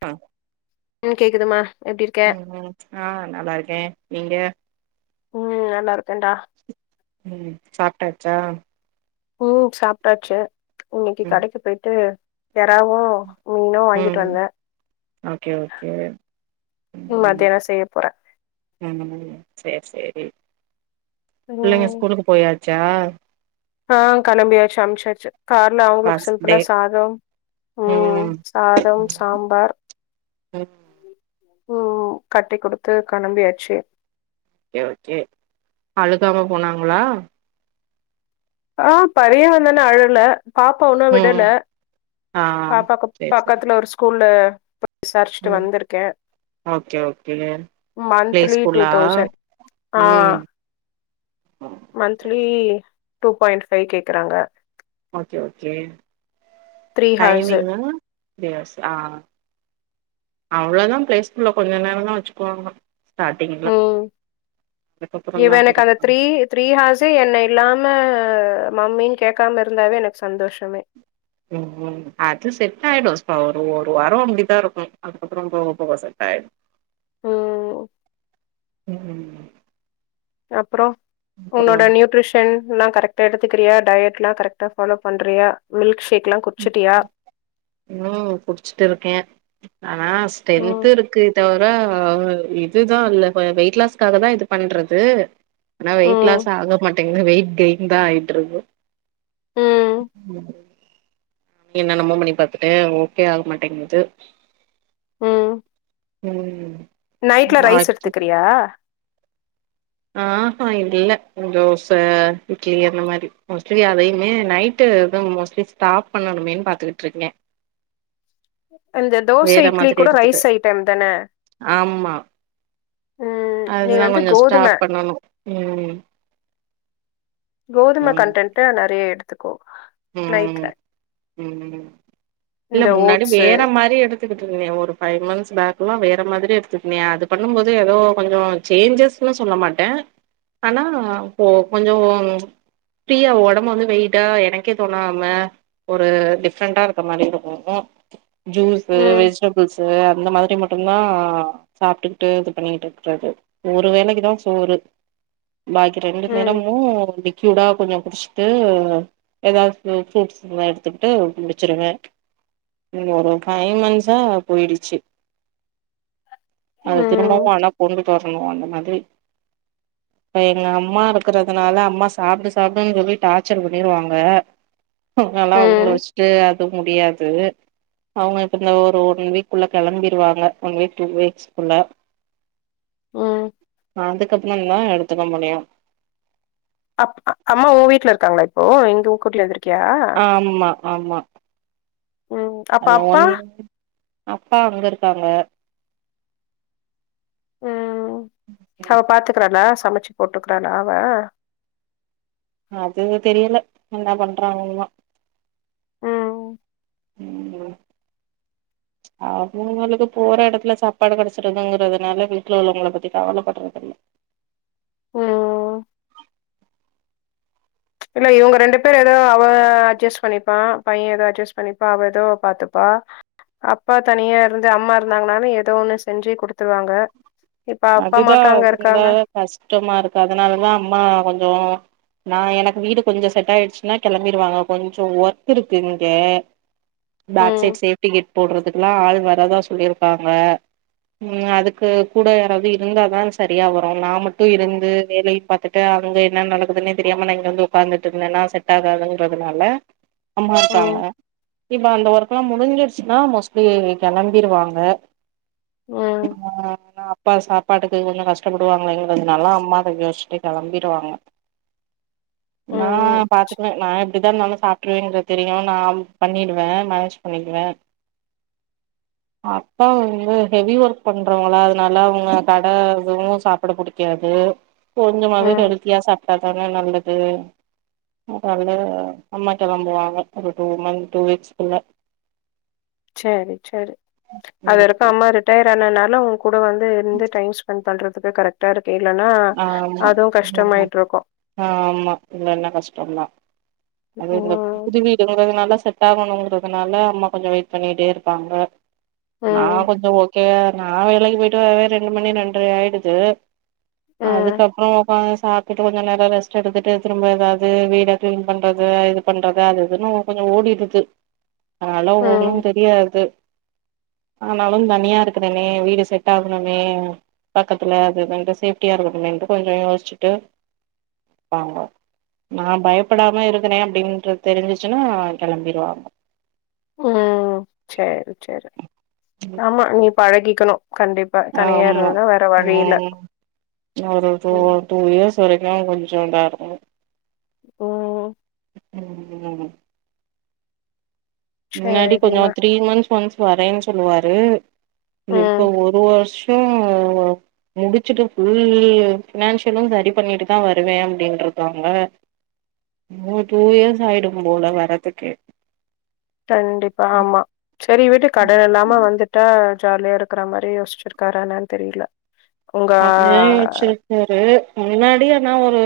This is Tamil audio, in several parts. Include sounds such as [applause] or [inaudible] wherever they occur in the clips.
அ ம் கேக்குதுமா எப்டிருக்க? ம் ம் ஆ நா நல்லாருக்கே நீங்க? ம் நல்லாருக்கன்டா. ம் சாப்டாச்சா? ம் சாப்டாச்சு இன்னிக்கி ம் கடைக்கு போயிட்டு எறாவு மீனு வாங்கிட்டு ம் வந்தே. ஓகே ஓகே ம் மத்தியானோ செய்ய போறே. ஒ அந்த மாதிரியா சேர் சேரி. பிள்ளைங்க ம் ஸ்கூலுக்கு போயாச்சா? ஆ கெளம்பியாச்சு அம்சாச்சு கார்ல அவுங்குளுக்கு ஃபஸ்ட் டே சிம்ப்ளா சாதோ ம் சாதம் சாம்பார் ம். ம் கட்டி குடுத்து களம்பியாச்சு. கே ஓகே அழுகாம போனாங்களா? ஆ பரிய வந்து ஒன்னு அழுவ்ல. பாப்பாவ் இன்னு விடல ம் ஆ பாப்பாக்கு சேரி சேரி பக்கத்ல ஒரு ஸ்கூல்ல விசாரிச்ட்டு ம் வந்திருக்கே okay okay play monthly two ஸ்கூலா தௌசண் ஆ ம் மன்த்லி டூ பாயிண்ட் ஃபை கேக்கறாங்க. Okay okay horse. டைமிங்லா ப்டியாஸ் ஆ அவ்ளதா பிளே ஸ்கூல்ல கொஞ்ச நேரந்தா வெச்சிக்குவாங்க. ஸ்டாடிங் எல்லா ம். அதுக்கப்புறல்லா கூட [inaudible] த்ரீ ஹார்ஸு என்ன இல்லாம மம்மின் கேக்காம இருந்தாவே எனக் சந்தோஷமே. ம் ம் [inaudible] அது செட் ஆய்டு சுமா ஒரு ஒரு வாரோ அப்டிதா இருக்கு அதுகப்புறோ போக போக செட்டாய்டு ம் ம் அப்றோ அப்புறோ உன்னோட நியூட்ரிஷ் ஷன்சுலா கரெக்ட்டா எடுத்துக்கிறியா டயட்லா கரெக்ட்டா ஃபாலோ பண்றியா மில்க்க்ஷேக்லா கன்னு குடிச்சுட் இருக்கே ஆனா ம். ஸ்ட்ரென்த் இருக்கே தவர இதுதா இல்ல ப வெய்ட்லாஸ்காகதா இது பண்றது ஆனா வெயிட் ம். லாஸ் ஆக மாட்டேங்து வெயிட் கெய்ன்தா ஆய்ட்ருக்கு ம். என்னென்னமோ பண்ணி பாத்துட்டே ஓகே ஆக மாட்டேங்குது ம் ம் நைட்ல ரைஸ் எடுத்துக்கிறியா ஆஹா இல்ல தோச இட்லி அந்த மாரி மோஸ்ட்லி அதையுமே நைட் டு அதும் மோஸ்ட்லி ஸ்டாப் பண்ணணுமேன் பாத்துகிட்ருக்கே இந்த தோசை, வேற இட்லி மாரி கூட எடுத்துட்டு ரைஸ் ஐட்டம் தான? ஆமா ம். நீ அதுதா வந்து கொஞ்சோ கோதும ஸ்டாப் பண்ணணு ம் கோதும ம் கன்டென்ட்டு நறைய எடுத்துக்கோ நைட்ல ம் ம் இல்ல இந்த முன்னாடி ஓட்ஸு வேற மாரி எடு த்துகிட்டு இருந்தே ஒரு ஃபை மந்த்ஸ் பேக்குலா வேற மாதிரி எடுத்துக்னே அது பண்ணுமோது எதோ கொஞ்சோ சேஞ்சஸ்னு சொல்ல மாட்ட ஆனா போ கொஞ்சோ ஃப்ரீயா ஒடம் வந்து வெயிட்டா எனக் கே தோணாம ஒரு டிஃப்ரெண்டா இருக்க மாரி இருக்கு ஜூஸு ம். வெஜ்டபிள்ஸு அந்த மாதிரி மட் டும்தா சாப்ட்டுக்கிட்டு இது பண்ணிகிட்ருக்றது ஒரு வேலைக்குதா சோறு பாக்கி ரெண்டு ம். நேரமு லிக்யூடா கொஞ்சோ குடிஸ்டு எதாது ஃப்ரூட்ஸ் இர்ந்தா எடுத்துக்கிட்டு முடிச்சிருவ இந்த ஒரு ஃபை மன்ஸா போய்டுச்சு அத திரும் பவு ம். ஆனா கொண்டுட்டு வர்ணு அந்த மாதிரி இப்ப எங்க அம்மா இருக்கறதுனால அம்மா சாப்டு சாப்டுன் சொல்லி டார்ச்சர் பண்ணிருவாங் க அதுனால ம். அவுங்கள வஸ்ட்டு அது முடியாது அவ்ங்க இப்ப இந்த ஒரு ஒன் வீக்குள்ள கெளம்பிருவாங்க ஒன் வீக் டூ வீக்ஸ்குள்ள ம் அதுக்கப்புறந்தா எடுத்துக்க முடியு அப் அம்மா ஊன் வீட்ல இருக்காங்ளா இப்போ இங்க கூட்டிட்டு வந்துர்க்யா ஆமா ஆமா ம் அப்ப அதுவா அப்பா ஒண்ணே அப்பா அங்க இருக்காங்க அவன் பாத்துக்கிறானா சமச்சு போட்டுக்றானா அவன் அது தெரியல என்ன பண்றாங்கன்லா ம் இவுங்ளு [unintelligible] அவுங்குளுக்கு போற எடத்துல சாப்பாடு கெடைச்சிடுதுங்கறதுனால வீட்ல உள்ளவங்கள பத்தி கவலப்பட்றதில்ல ம் இல்ல இவ்ங்க ரெண்டு பேர் எதோ அவ அட்ஜஸ் பண்ணிப்பான் பையன் எதோ அட்ஜஸ் பண்ணிப்பான் அவ எதோ பாத்துப்பா அப்பா தனியா இருந்து அம்மா இருந்தாங்கனாலு எதோ ஒன்னு செஞ்சு குடுத்துருவாங்க இப்ப அப்பா அதுதா மட்டு அங்க இருந்தா இருக்காங்க கஷ்டமா இருக்கு அதனாலதா அம்மா கொஞ்சோ நா எனக்கு வீடு கொஞ்சம் செட் ஆயிடுச்சுன்னா கெளம்பிருவாங்க கொஞ்சோ ஒர்க் இருக்கு இங்க பேக் ம் சைட் சேஃப்டி கேட் போடுறதுக்குல்லா ஆள் வராதா சொல்லியிருக்காங்க அதுக்கு கூட யாரது இருந்தாதா சரியா வரு நா மட்டும் இருந்து வேலைய பாத்துட்டு அங்க என்ன நடக்குதுன்னே தெரியாம நா இங்க வந்து உக்காந்துட்டு இருந்தேன்னா செட் ஆகாதுன்றதுனால அம்மா இருக்காங்க ம் இப்ப அந்த ஒர்க் ல்லா முடிஞ்சுறுச்சுன்னா மோஸ்ட்லி கெளம்பிருவாங்க ம் அப்பா சாப்பாட்டுக்கு கொஞ்சோ கஷ்டப்படுவாங்களேங்கறதுனால அம்மா யோசிச்சட்டே கெளம்பிருவாங்க நா ம் பாத்துக்குவே நா எப்டிதா இருந்தாலும் சாப் ருவேங்கிறது தெரியும் நா பண்ணிடுவே மேனேஜ் பண்ணிக்குவே அப்பா வந்து ஹெவி ஒர்க் பண்றவங்களா அதனால அவங்க கட எதுவு சாப்பிட புடிக்காது கொஞ்சமாவது ம் ஹெலத்தியா சாப்பிட்டாதான நல்லது அதால அம்மா கெளம்புவாங்க ஒரு டூ மந்த் டூ வீக்ஸ் குள்ள சரி சரி அது ம் வரைக்கும் அம்மா ரிட்டையர் ஆனதுனால உங்க கூட வந்து இருந்து டைம் ஸ் பண் பண்றதுக்கு கரெக்ட்டா இருக்கு இல்லன்னா ஆமா அதுவு ம் கஷ்டமாயிட்டு இருக்கும் ஆமா இல்லன்னா கஷ்டம் தான் அது இந்த ம் புதுவீடு தொடங்குன்னால செட் ட்டாகணுங்கறதுனால அம்மா கொஞ்சோ வெயிட் பண்ணிட்டே இருப்பாங்க நா ம் கொஞ்சோ ஓ கே நா வேலைக்கு போயிட்டு வரவே ரெண்டு மணி ரெண்டரை ஆயிடுது ம் அதுக்கப்பறோ ஒக்காந்து சாப்ட்டுட்டு கொஞ்ச நேரம் ரெஸ்ட் எடுத்துட்டு திரும்ப ஏதாவது வீட கிளீன் பண்றது இது பண்றத அது இதுன்னு கொஞ்சோ ஓடிடுது ஆள ம் ஒன்னும் தெரியாது ஆனாலும் தனியா இருக்கறனே வீடு செட் ஆகுணுமே பக்கத்துல அது இதுன்னு சேப் ட்டியா இருக்கனுமேன்ட்டு கொஞ்சோ யோசிச்சுட்டு வாங்க நா பயப்படாம இருக்கிறே அப்படின்ற தெரிஞ்சிச்சுன்னா கெளம்பிருவாங்க ம் சரி சரி ஆமா நீ பழகிக்கணு கண்டிப் ஆமா தனியார்னா வேற வழியில ம் ஒரு டூ ம் டூ இயர்ஸ் வரைக்குன்னாலு கொஞ்சோ இதா இருக்கணு ஓ ம் ம் முன்னாடி கொஞ்சோ சரிம்மா த்ரீ மந்த்ஸ் ஒன்ஸ் வரேன்னு சொல்லுவாரு ம் இப்போ ஒரு வருஷ் உ முடிச்சுட்டு ஃபுல் பினான்சியலும் சரி பண்ணிட்டு தா வருவே அப்படின்றக்காங்க டூ இயர்ஸ் ஆயிடும் போல வரதுக்கே கண்டிப்பா ஆமா சரி வீட்டு கடன் இல்லாம வந்துட்டா ஆ ஜாலியா இருக்கிற மாரி யோசிச்சிருக்காரா என்னனு தெரியல உங்க சரி முன்னாடி ஆனா ஒரு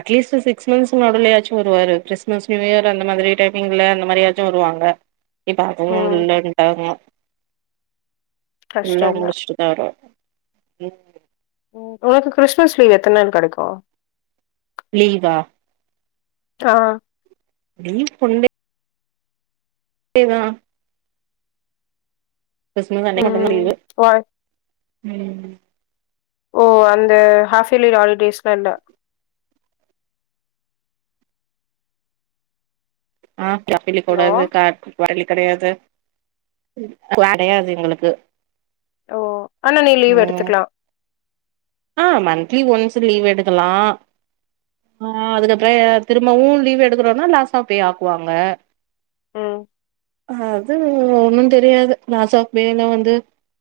அட்லீஸ்ட் சிக் மந்த்ஸ் நடுலயாச்சும் வருவாரு கிறிஸ்மஸ் நியூயரு அந்த மாதிரி டைம்மிங்ல அந்த மாரி வருவாங்க இப்ப அதுவு ம் இல்லண்டாங்க எல்லாம் கஷ்டந்தா முடிச்சுட்டுதா வருவாரு ம் ஒனக்கு கிறிஸ்மஸ் லீவ் எத்தன் நாள் கடைக்கும் லீவா கா நீ [unintelligible] எதா கிறிஸ்மஸ் அன்னைக்கு மட்டுதா லீவு ஓய் ம் ஓ அந்த ஹாஃப் இயர்லி ஹாலிடேஸ் வேண்டா ஆ [unintelligible] ஹலோ கூடாது [unintelligible] கெடையாது கெடையாது எங்களுக்கு ஓ ஆனா நீ லீவு ம் எடுத்துக்கலா ஆ மந்த்லி ஒன்ஸ்சு லீவு எடுக்கலா ஆ அதுக்கப்ற திரும்பவு லீவு எடுக்கறோனா லாஸ் ஆஃப் பே ஆக்குவாங்க ம் அது ஒன்னு தெரியாது லாஸ் ஆஃப் பேனா வந்து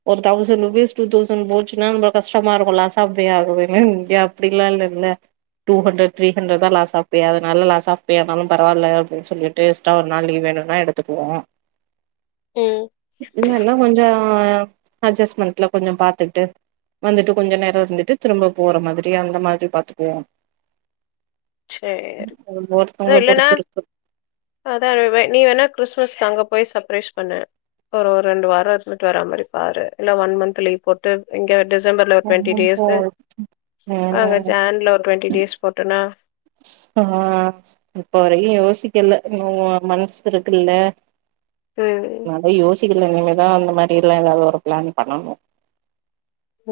ஒரு தௌசண்ட் ருபீஸ் டூ தௌசண்ட் போச்சுன்னா நம்ப கஷ்டமா இருக்கு லாஸ் ஆஃப் பே ஆகுதுன்னு இங்க அப்புடில்லா இல்லல்ல டூ ஹண்ட்ரட் த்ரீ ஹண்ரேட்தா லாஸ் ஆஃப் பே அதனால லாஸ் ஆஃப் பேயன்னாலு பரவால அப்டினு சொல்லிட்டு ட்ட ஒரு நாள் லீவ் வேணுனா எடுத்துக்குவோ ம் என்னன்ன கொஞ்சோ அஜஸ்மெண்ட்ல கொஞ்சோ பாத்துட்டு வந்துட்டு கொஞ்ச நேர வந்துட்டு திரும்ப போற மாதிரி அந்த மாரி பாத்துக்குவோ சேரி அதா ஒவ்வொருத்தங்கள இல்லன்னா பொறுத்து இருக்கு அதா வே நீ வேணா கிறிஸ்மஸ்கு அங்க போய் சப்ரைஸ் பண்ணு ஒரு ஒரு ரெண்டு வாரோ இருன்ட்டு வர மா பாரு இல்ல ஒன் மந்த் லீவ் போட்டு இங்க டிசம்பர்ல ஒரு டூவெண்ட ம் டேஸு அங்க ஜேன்ல ஒரு டூவெண்ட டேஸ் போட்டேனா ஆ இப்ப வரையு யோசிக்கல இன்னு மன்ஸ் இருக்குல்ல ம் நாந்தா யோசிக்கல இனிமேதா அந்த மாரி எல்லா ஏதாவது ஒரு பிளான் பண்ணணு ஓ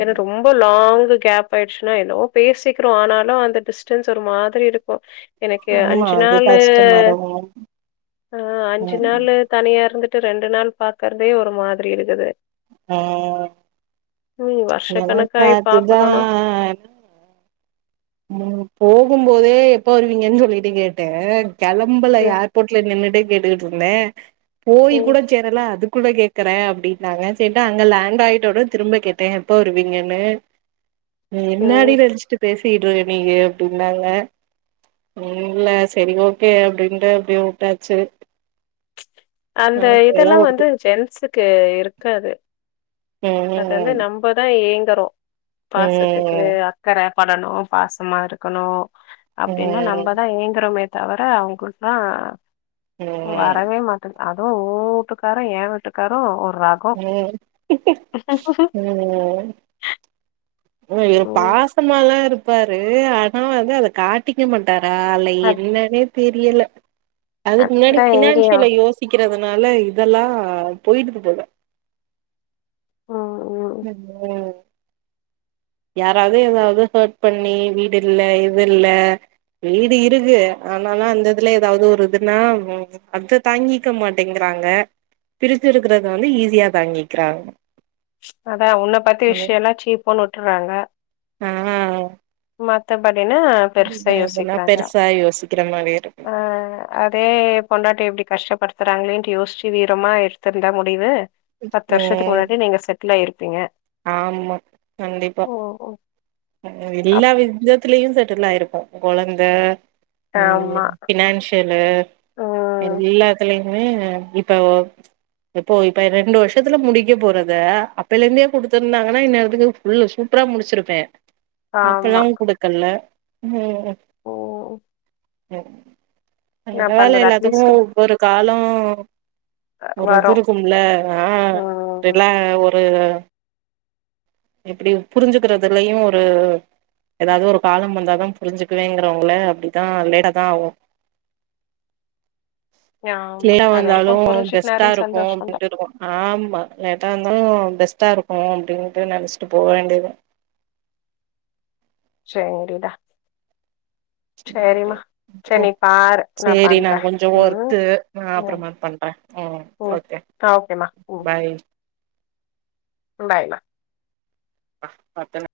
என்ன ரொம் ரொம்ப லாங் கேப் ஆயிடுச்சுன்னா என்னவோ பேசிக்கிறோ ஆனாலு அந்த டிஸ்டன்ஸ் ஒரு மாதிரி இருக்கு எனக்கே ஆமா அஞ்சு அது நாளூ கஷ்டமா இருக்கும் ஆ அஞ்சு ம் நாளூ தனியா இருந்துட்டு ரெண்டு நாள் பாக்கறதே ஒரு மாதிரி இருக்குது ம் ம் எனக்கு வருஷக்கணக்காயி அதுதா பாக்கணும்னா ம் போகும் போதே எப்ப வருவீங்கன்னு சொல்லிட்டு கேட்டே கெளம்பல ம், யா போட்ல நின்னுட்டே கேட்டுக்கிட்டு இருந்தே போய் ம், கூடச் சேரல அது கூட கே க்கிற அப்டின்னாங்க சேரின்ட்டு அங்க லேண்டு ஆயிட்டோனு திரும்ப கேட்டே எப்ப வருவீங்கன்னு நீ என்னாடி ம். நெனச்சிட்டு பேசிட்டுருக நீயி அப்டின்னாங்க ம் இல்ல சரி ஓகே அப்டின்ட்டு அப்டியே வுட்டாச்சு அந்த ஏதோ இதெல்லா ஒரு வந்து ஜென்ஸுக்கு இருக்காது அது வந்து ம் நம் இப்பதா ஏங்கறோ பாசத்துக் க்கு ம் அக்கற படணு பாசமா இருக்கணு அப்டின்னு ம் நம்பதா ஏங்கறோமே தவர அவுங்குளுக்ல்லா ம் வரவே மாட் அது ஊ ஊட்டுக்காரு ஏ வீட்டுக்காரு ஒரு ர ம் ம் ம் இரு பாசமாலா இருப்பாரு ஆனா வந்து அத கா ட்டிக்க மாட்டாரா இல்ல அது என்னான்னே தெரியல அதுக்கு முன்னாடி அதுதான் எங்கேயும் ஃபினான்சியல யோஸ் டிக்கிறதுனால இதெல்லா போய்டுது போல ம் ம் ம் யாராவது எதாவது ஹேட் பண்ணி வீடு இல்ல இது இல்ல வீடு இருக்கு ஆனாலா அந்த இதுல ஏதாவது ஒரு இதுன்னா அத்த தாங்கிக்க மாட்டேங்றாங்க பிரிஞ்சி இருக்கறத வந்து ஈஸியா தாங்கிக்கிறா அவ அதா உன்ன பத்தி விஷ்யல்லா சீப்போன்னு வுட்டறாங்க ஆ மத்தபடினா பெருசா இதுனா யோசிக்கிறாங்க பெருசா யோசிக்கிற மாரி இருக்கு ஆ அதே பொண்டாட்டிய இப்டி கஷ்டப்படுத்துறாங்களேன்ட்டு யோசிச்சி வீரமா எடுத்திருந்தா முடிவு பத்து வருஷத்துக்கு ம் முன்னாடி நீங்க செட்டிலாயிருப்பீங்க ஆமா கண்டிப்பா ம் எல்லா அப் விதத்திலியு செட்டில் ஆயிருப்போ கொழந்த ம் ஆமா பினான்சியலு ம் எல்லாத்தலயுமே இப்போ இப்போ இப்ப ரெண்டு வருஷத்துல முடிக்க போறத அப்பய்லந்தே குடுத்துருந்தாங்கனா இந்நேரத்துக்கு இல்ல சூப்ரா முடிச்சிருப்பே அப்பெல்லா ஆமா குடுக்கல ம் ஓ சேரி ஒரு வேல பண்றது எல்லாத்துக்கு அட்லீஸ்ட் ஒரு காலோ ஒரு இது வரு இருக்கும்ல ஆ ம் ரில ஒர் டிரெயின் வரு எப்டி புரிஞ்சுக்கிறதுலயு ஒரு அதாவது ஒரு காலம் வந்தாதா புரிஞ்சுக்குவேங்கறவங்கள அப்டிதா லேட்டா தா ஆவு ஆமா கிளியரா அது வரைக்கு வந்தாலு புரிஞ்சுக்குனாரு பெஸ்ட்டா இருக்கு சந்தோஷந்தா அப்டின்ட்டு இருக்கு ஆமா எதா இந்தாலு பெஸ்ட்டா இருக்கு அப்டின்ட்டு நெனச்ட்டு போ வேண்டிதா சேரிடா சேரி சேரிம்மா போ சேரி நீ பாரு சேரி நா பண்றே கொஞ்ச ம் ஒர்க்கு நா அப்பறமா பண்ற ம் ஓகே ஆ ஓகேமா ம் பாய் பாய் மா ஆ மட்டனு